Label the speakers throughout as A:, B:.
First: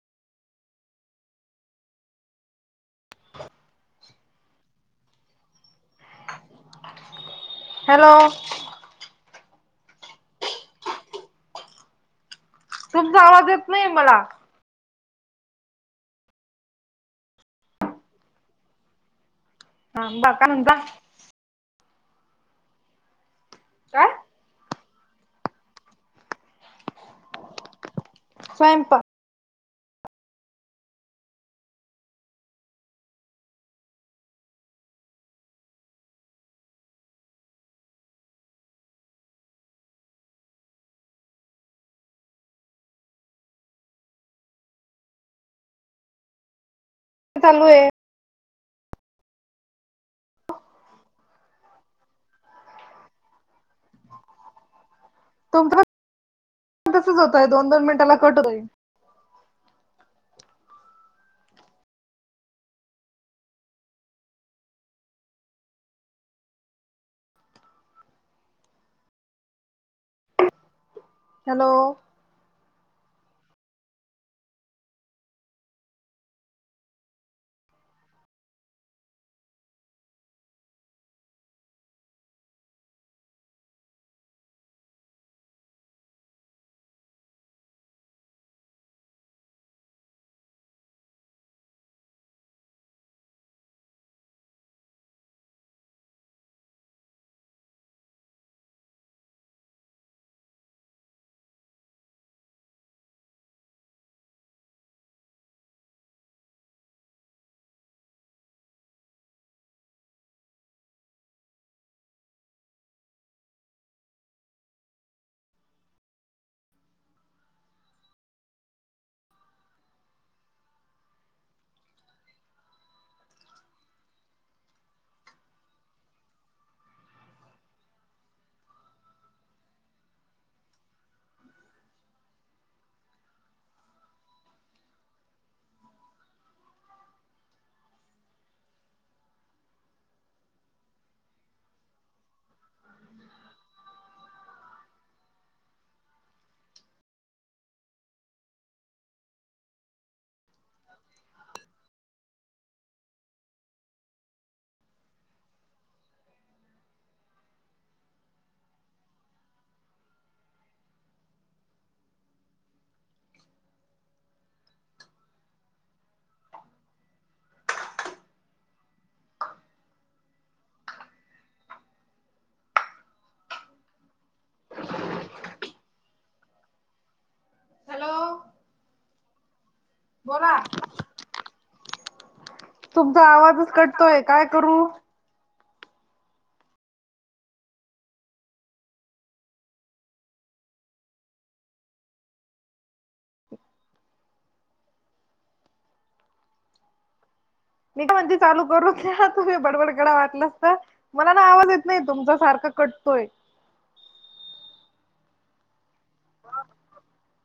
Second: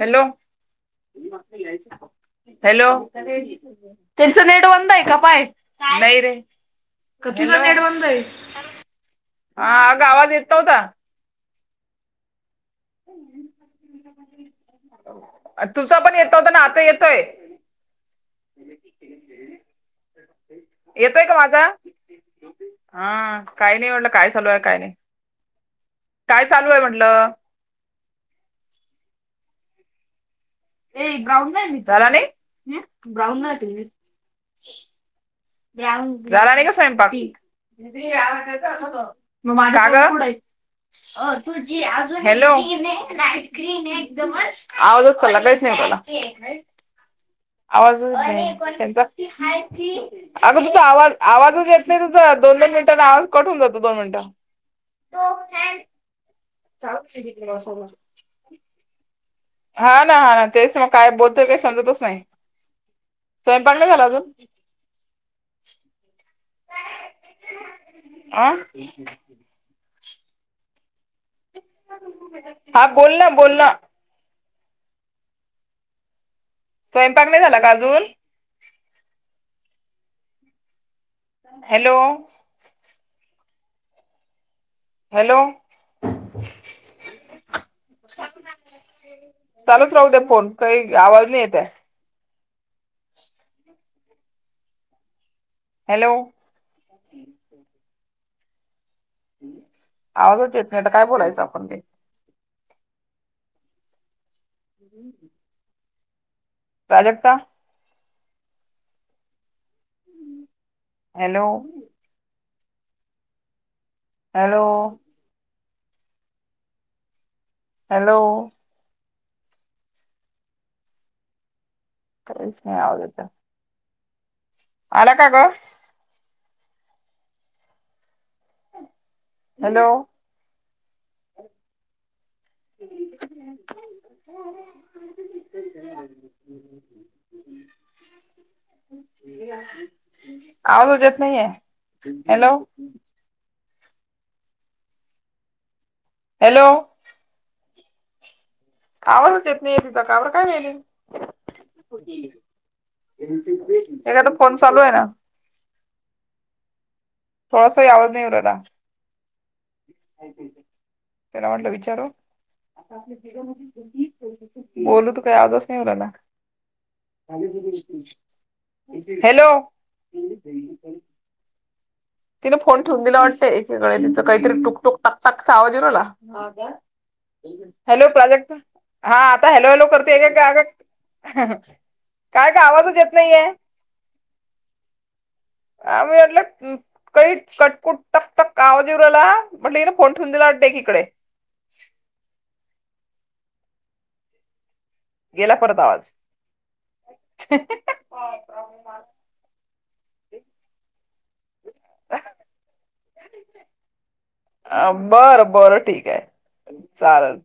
A: Hello hello त्यांच net बंद हाय का पाय नाही रे क तिझा नेट बंद
B: हॅलो
A: हाय हा अग आवाज येत नव्हता.
B: तुमचा आवाज येत नाही मला
A: तुझ पण येत नव्हता ना आता येतोय.
B: बा काय म्हणता
A: येतोय का माझा हा काही नाही म्हटलं काय चालू आहे काही नाही काय चालू आहे म्हटल
B: स्वयंपाक
A: ए ग्राउंड नाही मी झाला नाय ग्राउंड नाही त मी झाला नाही का स्वयंपाक? दिदी आवाज येतो ग म माझा फोन कुडय अ तुझी अजून हलोन आहे लाट क्रीन आहे एकदमच आवाजच चालला [unintelligible] बोला
B: चालू आहे
A: आवाजचं येत नाय तेंचा अगं तुझ आवाज आवाजच येत नाही तुझ दोन दोन मिनिटांने आवाज कत होऊन जातो दोन मिनिटं-
B: तुम पण तसच होतय दोन दोन मिनिटाला कट होतोय.
A: हा ना हा ना तेच मग काय बोलतोय काय समजतच नाय. स्वयंपाण नाय झाला अजून आं
B: हॅलो
A: हा बोल ना बोल ना स्वयंपाक नाय झाला का अजून हॅलो हॅलो चालूच राहू दे फोन काही आवाज नाही येत ये. हॅलो आवाजच येत नाही आता काय बोलायचं आपण काय [inaudible] प्राजक्ता. हॅलो हॅलो हॅलो त आलेेत आलाकगो हॅलो हम् [unintelligible] आवाजज येत नाहीये हॅलो. हॅलो. कावरच येत नाही तिथं कावर काय मिले. त्या तर फोन चालू आहे ना. थोडासा आवज नाही येऊ रायला. त्याला म्हटलं विचारू. बोलू तू काही आवाजच नाहीलाला. खली त. [unintelligible] हॅलो. तिने फोन ठेवून दिला वाटतंय एकेगळे तिचं काहीतरी टुक टुक टाक टाकचा आवाज येत होता. [inaudible] हॅलो प्राजेक्ट हा आता हॅलो हेॅलो करतेय का
B: बोला
A: का का. आवाजच येत
B: तुमचा
A: नाहीये
B: आवाजच कटतोय काय करू.
A: आम्ही म्हटलं. काही कटकुट टक टक कावाजेवऱ्याला म्हंटलं की ना फोन ठेवून दिला वाटते एक इकडे. [inaudible] गेला परत आवाज.
B: मी म्हण चालू करू तुम्ही बडबडगडा वाटलास तर मला ना आवाज येत नाही तुमच सारखं. पकटतोय.
A: अ बरं बरं ठीक आहे चालेल.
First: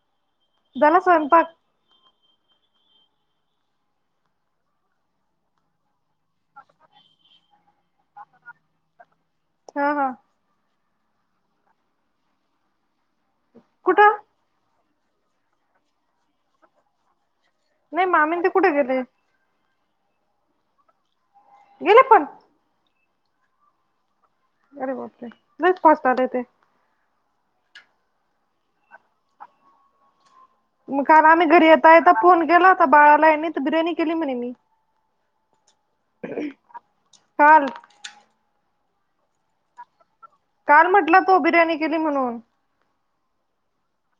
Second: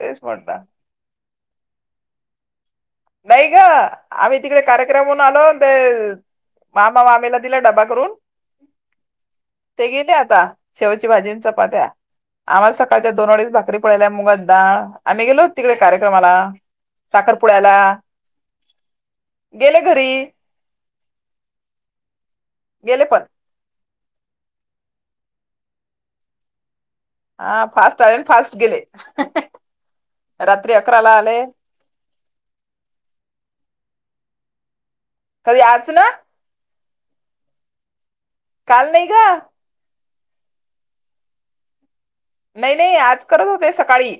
A: तेच म्हटलं
B: झाला स्वयपाक.
A: नाही ग आम्ही तिकडे कार्यक्रम होऊून आलो ते. मामा मामेला दिला डबा करून ते
B: हा हा
A: गेले आता. शेवची भाजी चपात्या आम्हाला सकाळच्या दोन अडीस भाकरी पडल्या
B: कुठं
A: मुगात डाळ. आम्ही गेलोत तिकडे कार्यक्रमाला साखरपुड्याला.
B: नाही मामी ते कुठे गेले.
A: गेले घरी.
B: गेले पण.
A: गेले पण.
B: अरे बपले नाही पचताले ते. [unintelligible]
A: हा फास्ट आले फास्ट गेले. रात्री
B: मग
A: अकराला
B: काल
A: आले
B: आम्ही घरी येता येता फोन केला होता, बाळाला आहे तर बिर्याणी केली म्हणे मी.
A: कधी आच ना.
B: काल.
A: काल लय ग.
B: काल म्हटला तो बिर्याणी क
A: नाही नाही आज करत होते सकाळी.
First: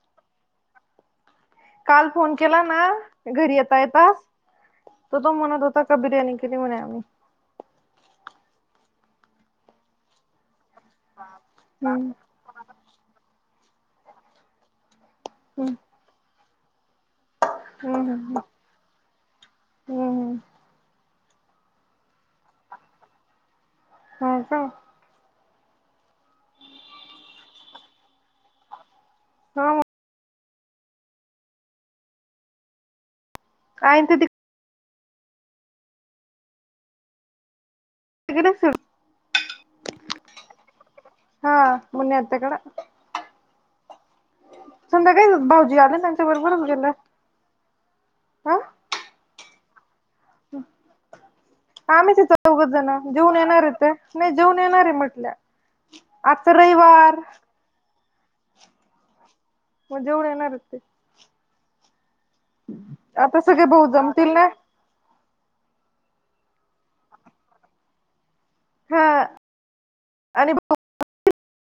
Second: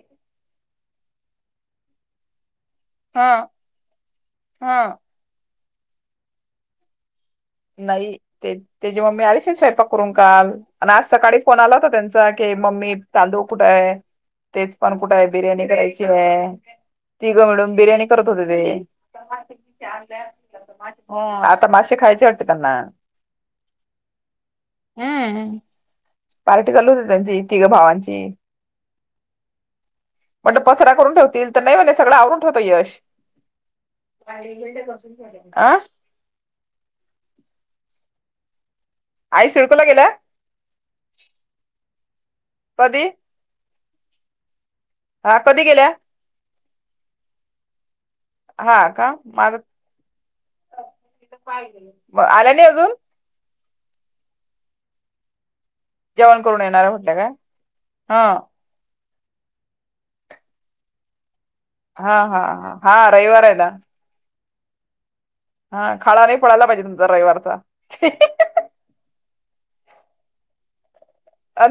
B: काल फोन केला ना,
A: हा
B: घरी येता येतास
A: हा
B: त तो म्हणत होत. त का बरयाणी की म्हनी.
A: नाही ते तेची मग मी आलीश स्वयंपाक करून काल. आणि आज सकाळी फोन आला होता,
B: हम्म
A: त्यांचा की मम्मी चादू कुठे आहे तेच पण. कुठ आहे बिर्याणी
B: हम्म
A: करायची आहे. ती ग मॅडम बिर्याणी करत
B: हम्म हम्म
A: होते ते.
B: हम्म
A: आता मासे खायचे वाटते त्यांना?
B: हो का
A: हम्म. पार्टी कलू होती त्यांची तिघ भावांची.
B: हा
A: म्हणल पसरा करून ठेवतील, तर नाइ म्हणे सगळं आवरून ठेवत यश.
B: आई ते
A: आ
B: तिकडं सु
A: आई सिडकोला गेल्या
B: [unintelligible] हा, मुन्नी आत्या कड
A: कधी
B: संध्याकाळी
A: हा कधी
B: भाऊजी
A: गेल्या
B: आले, त्यांच्या बरोबर गेले.
A: हा का? माझं
B: आम्हीच इथ
A: आल्या नाही
B: दोघजण
A: अजून
B: जेऊन येणारयत नाइ जेऊन येणार म्हटल,
A: जेवण
B: आजचा
A: करून येणार म्हटलं
B: रविवार.
A: काय हा.
B: मग जेऊण येणारयत ते.
A: हा, हा, हा, हा
B: आता
A: रविवारय
B: सगळे
A: ना.
B: भाऊ जमतील ना
A: हा खाडा नाई पडायला पाहिजे तुमचा रविवारचा.
B: हा आणि ब
A: अ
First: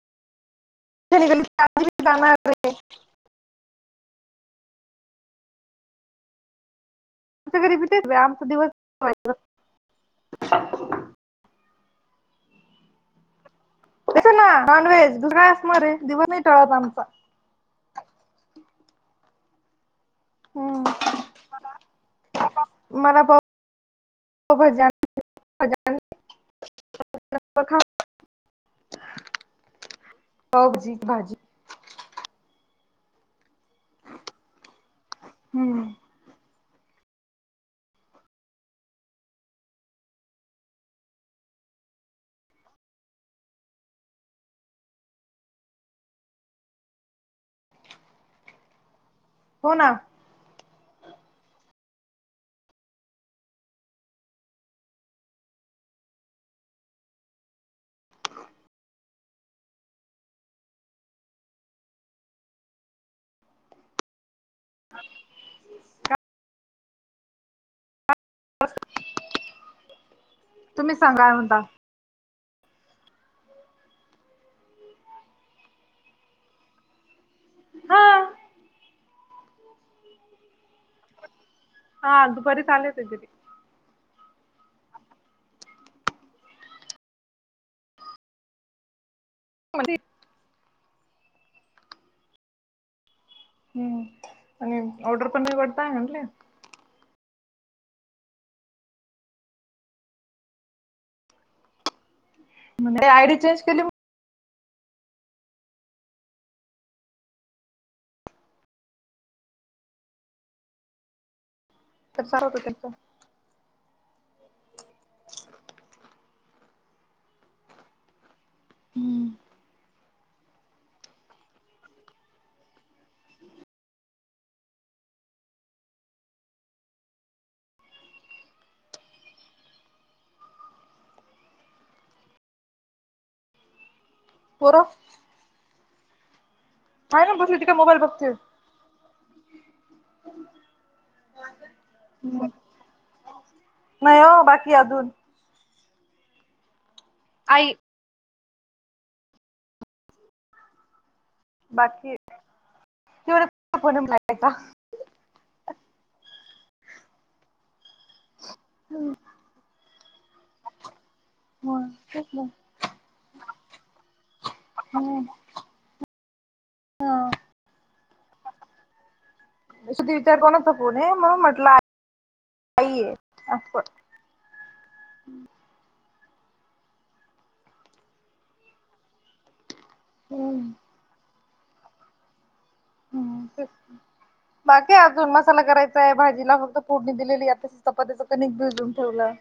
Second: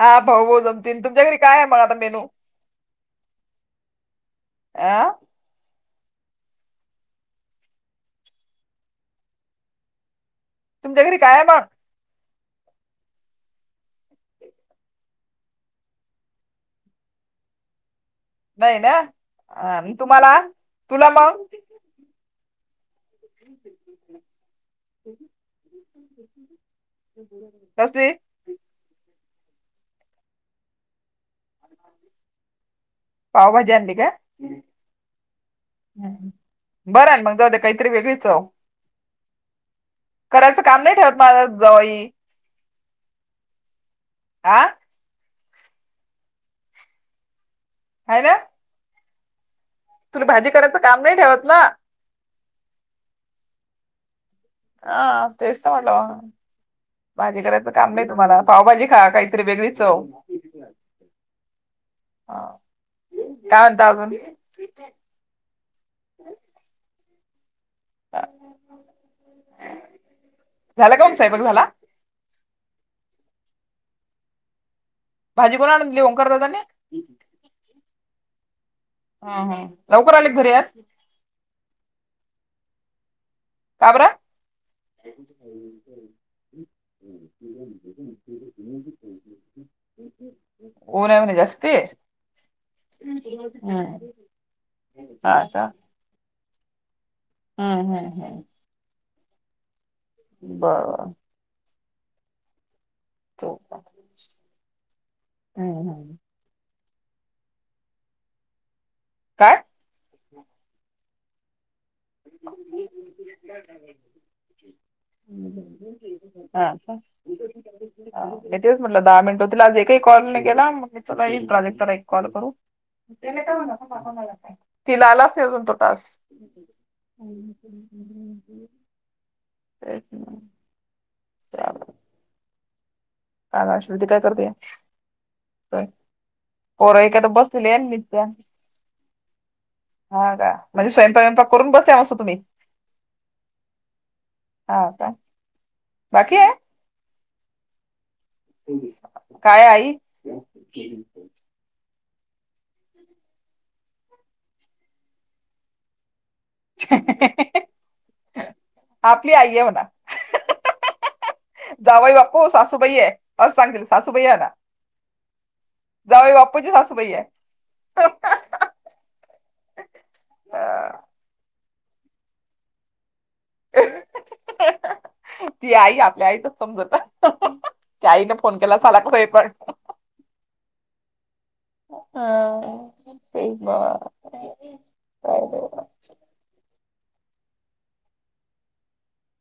A: हा भाऊ, भाऊ जमतील तुमच्या घरी काय आहे म आता
B: आमच्या
A: मेनू? आं
B: री व्यायामचा दिवस
A: तुमच्या घरी कायय मग?
B: त ना नॉनव्हेज. दुसरा काय असणारय दिवस नाही टळत आमचा.
A: नाही ना मी तुम्हाला
B: हम्म
A: तुला मग
B: मला पाव भजी आणले, भजी आणले.
A: कसली?
B: पावभाजी भाजी
A: [inaudible] पावभाजी आणली काय?
B: हम्म
A: बरंय ना, म जाऊद्या काइतरी वेगळी चव. करायचं काम नाही ठेवत माझा जावई. आ हाय ना?
B: हो ना
A: तुम्ही भाजी करायचं काम नाही ठेवत ना? अह तेस म्हणल भाजी करायचं काम नाइ तुम्हाला, पावभाजी खा काहीतरी वेगळी चव. हा काय म्हणता अजून? [unintelligible]
B: तुम्ही
A: झालं का मंग
B: सांगा काय
A: स्वयंपाक
B: म्हणता
A: झाला? भाजी कोण आणून दिली ओंकार दादाने?
B: हा.
A: हम्, हम् लवकर आले का घरी आज?
B: हा दुपारीच आले होते त्यांनी.
A: का बर? [unintelligible] ऊन हाय म्हणे जास्ती.
B: हम्म आणि ऑर्डर पण
A: हा का
B: निवडताय म्हणले.
A: हम्म, हम्म, हम्म. बर.
B: म्हणे आयडी चेंज केली
A: आहे [unintelligible] काय?
B: तर चालत होत त्यांचं
A: [unintelligible] हा का मी तेच म्हटलं दहा मिनिटं लागती ते कॉल न गेला म चला ईल तो अजून त्याला चला एक कॉल करू ते नाही का म्हणा कोणा कोणाला काय तिला आलाच नाही अजून तो टास्क. तेच ना. [unintelligible] का ग अश्विनी इथे काय करतेयय
B: पोरं
A: काय? पोरं
B: काय
A: एखादा
B: ना बसली ती
A: बसलेले
B: काय
A: आहे मी
B: मोबाईल
A: त्या
B: बघते
A: हा का म्हंजे स्वयंपाक वयंपाक करून बसल्या मस्त तुम्ही
B: नाही हो बाकीय
A: हा
B: अजून
A: का बाकी आहे?
B: आई.
A: काय आई?
B: बाकीय [unintelligible]
A: आपली आई आहे म्हणा.
B: हो
A: जावई
B: तेच ना
A: बापू सासूबाई आहे, असं सांगेल सासूबाई आना.
B: हम्म.
A: जावईबापूंची सासूबाई आहे.
B: सुधिरचा कोणाचा फोन
A: अं,
B: आहे म्हणून म्हटलं आ आई ये
A: ती आई आप ते आईचच समजवत त्या आईने फोन केला साला कस हे को
B: हम्म.
A: अं
B: बाकी अजून मसाला करायचा आहे, भाजीला फक्त फोड मी दिलेली या. चपातीच कणिक भिजूऊन ठेवलं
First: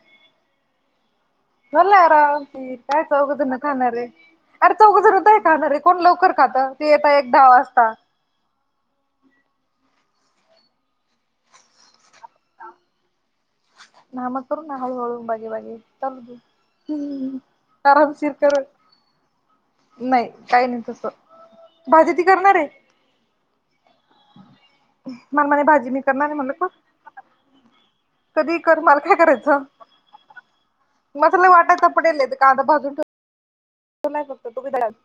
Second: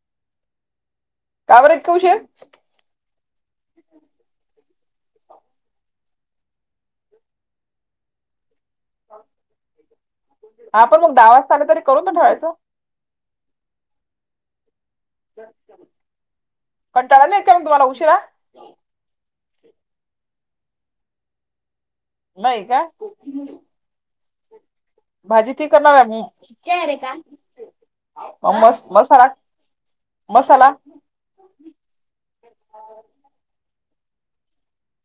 A: का बरं इतका
B: भरलं आहे
A: उशीर?
B: आरामशिर काय चौघ जन खाणारे. अरे चौघ जनं त है खाणारे कोण लवकर खातं ते यता एक दहा वाजता.
A: हा पण मगं दहा वाजता आले तरी, करून तर ठेवायचं.
B: मामा कडून हां हाळूहाळू बागे बागे चालू दील,
A: कंटाळा
B: हम्म
A: नाही येत का मग तुम्हाला उशिरा?
B: आरामशीर करल. नाई काई नाई तसं. भाजी ती करणार
A: नाई
B: आहे.
A: काय? भाजी ती करणार आहे मी.
B: कधी कर
A: मस
B: मला काय
A: मसाला
B: करायचं
A: मस
B: मसाला वाटायच पडेलय ते कादा भाजून ठेव ठूलाय फक्त तो बी दळेल.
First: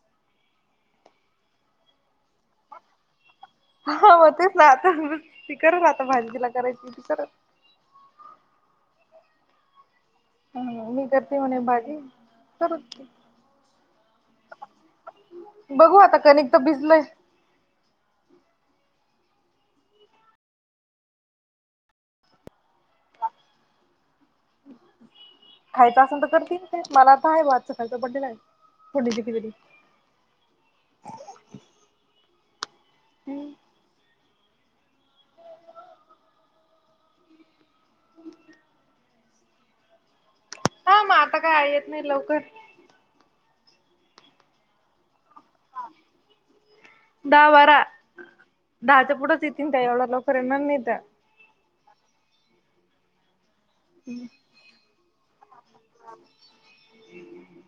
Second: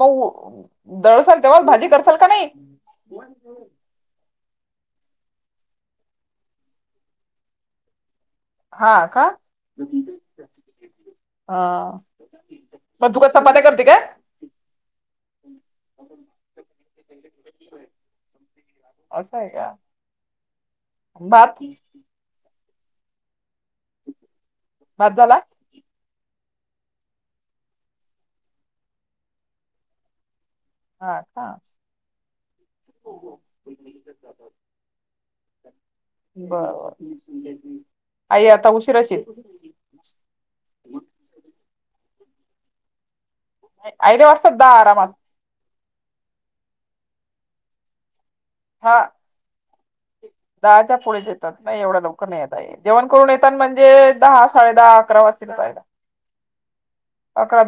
A: मग अ दळसाल तेंव्हाच भाजी करसाल का नाई?
B: हा मग तेच ना आता, ती करल आता भाजी तिला करायची ती करल.
A: हां का?
B: ह मी करते म्हणे
A: हा
B: भाजी करूच
A: म तु काय चपात्या करती काय?
B: बघू आता कणिक त भिजलय.
A: असं हाय का? बाकी भात झाला?
B: खायच असंन त करतीन. मला आता हाय भात, सकाळचा पडलेला हाय फोडणीची खिचड़ी.
A: हां का? बरं बर आई आता उशीराच ईल.
B: हा म आता काय, आई येत नाही लवकर.
A: आईला वाजतात दहा आरामात.
B: दहा बारा.
A: हा
B: दहाच्या पुुढंच येतील त्या एवढ्या लवकर येणार नाही
A: दहाच्या
B: त्या
A: पुढेच येतात नाही एवढ्या लवकर नाही येत आई जेवण करून येत पण म्हणजे दहा साडे दहा अकरा वाजतीलच आईला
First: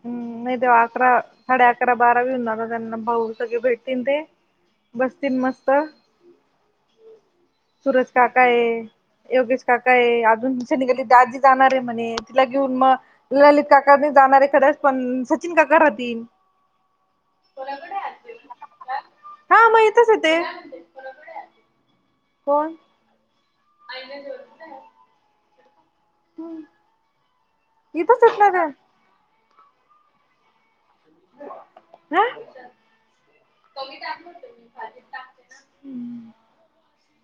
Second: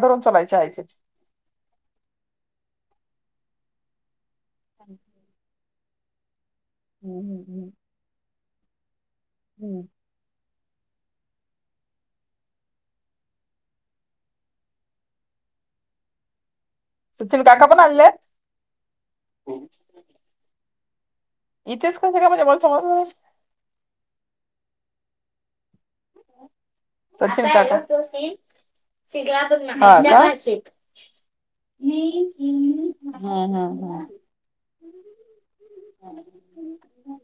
B: हम्म नाही दहा अकरा साडे अकरा बाराबी होणार हो त्यांना भाऊ सगळे भेट तील ते बसतील मस्त
A: हम्म्
B: सूरज काका आहे योगेश काका आहे अजून ली दाी जाणार आहे म्हणे तिला घेऊन मग ललित काका जाणार आहे कच पण सचिन का मगरद्दीन
A: सचिन काका पण आलेले आहेत
B: हा मग येतच ते
A: इथेच कयं काय म्हणजे मला सांग आहे
B: अईन जोत हम्म
A: शिषिक
B: हा
A: हा हा हा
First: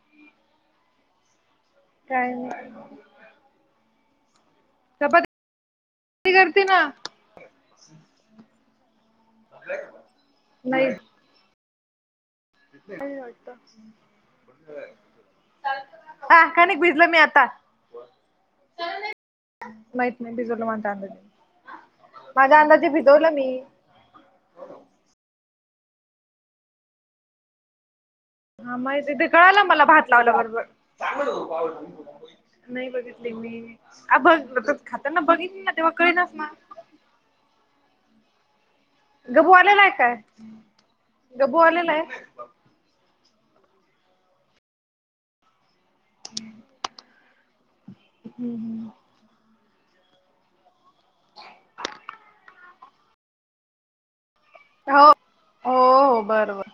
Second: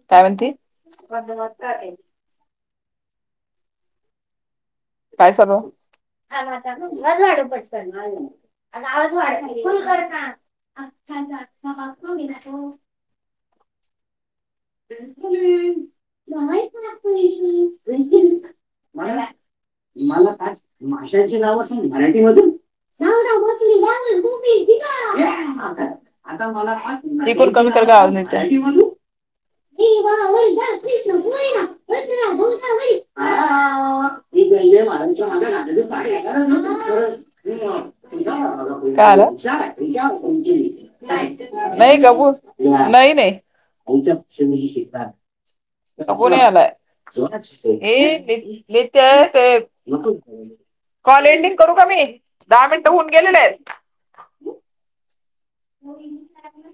A: काय म्हणती
B: काय नाही
A: काय
B: चपाती
A: चालव
B: करते
A: आता
B: ना
A: आज वाडू पच कर ना आ आज वाढ फुल करता
B: नाही का वाटत हा
A: मला
B: कणिक भिजलं मी आता
A: म्हणाला
B: माहित
A: तुमला
B: नाही
A: आच
B: भिजवलं माझ्या
A: भाषांची
B: अंदाजे
A: नाव असे मराठी मधून
B: माझ्या अंदाजे भिजवलं मी
A: आता आता मला तिकड कमी कर का आज नाही त्या
B: ळाला मला भात लावलं बरोबर नाही बघितली
A: आ,
B: मी आ बघ
A: ही गल्ली आहे
B: खातनाना बघितली ना तेव्हा कळनास ना
A: ह कायला
B: गबू आलेला आहे काय गबू आलेला
A: नाही
B: आहे
A: गबू नाही नाही च्या शता ह लित ते कॉल एंडिंग करू का मी दहा मिनिटं होऊन गेलेले आहेत
B: हो हो हो बर बर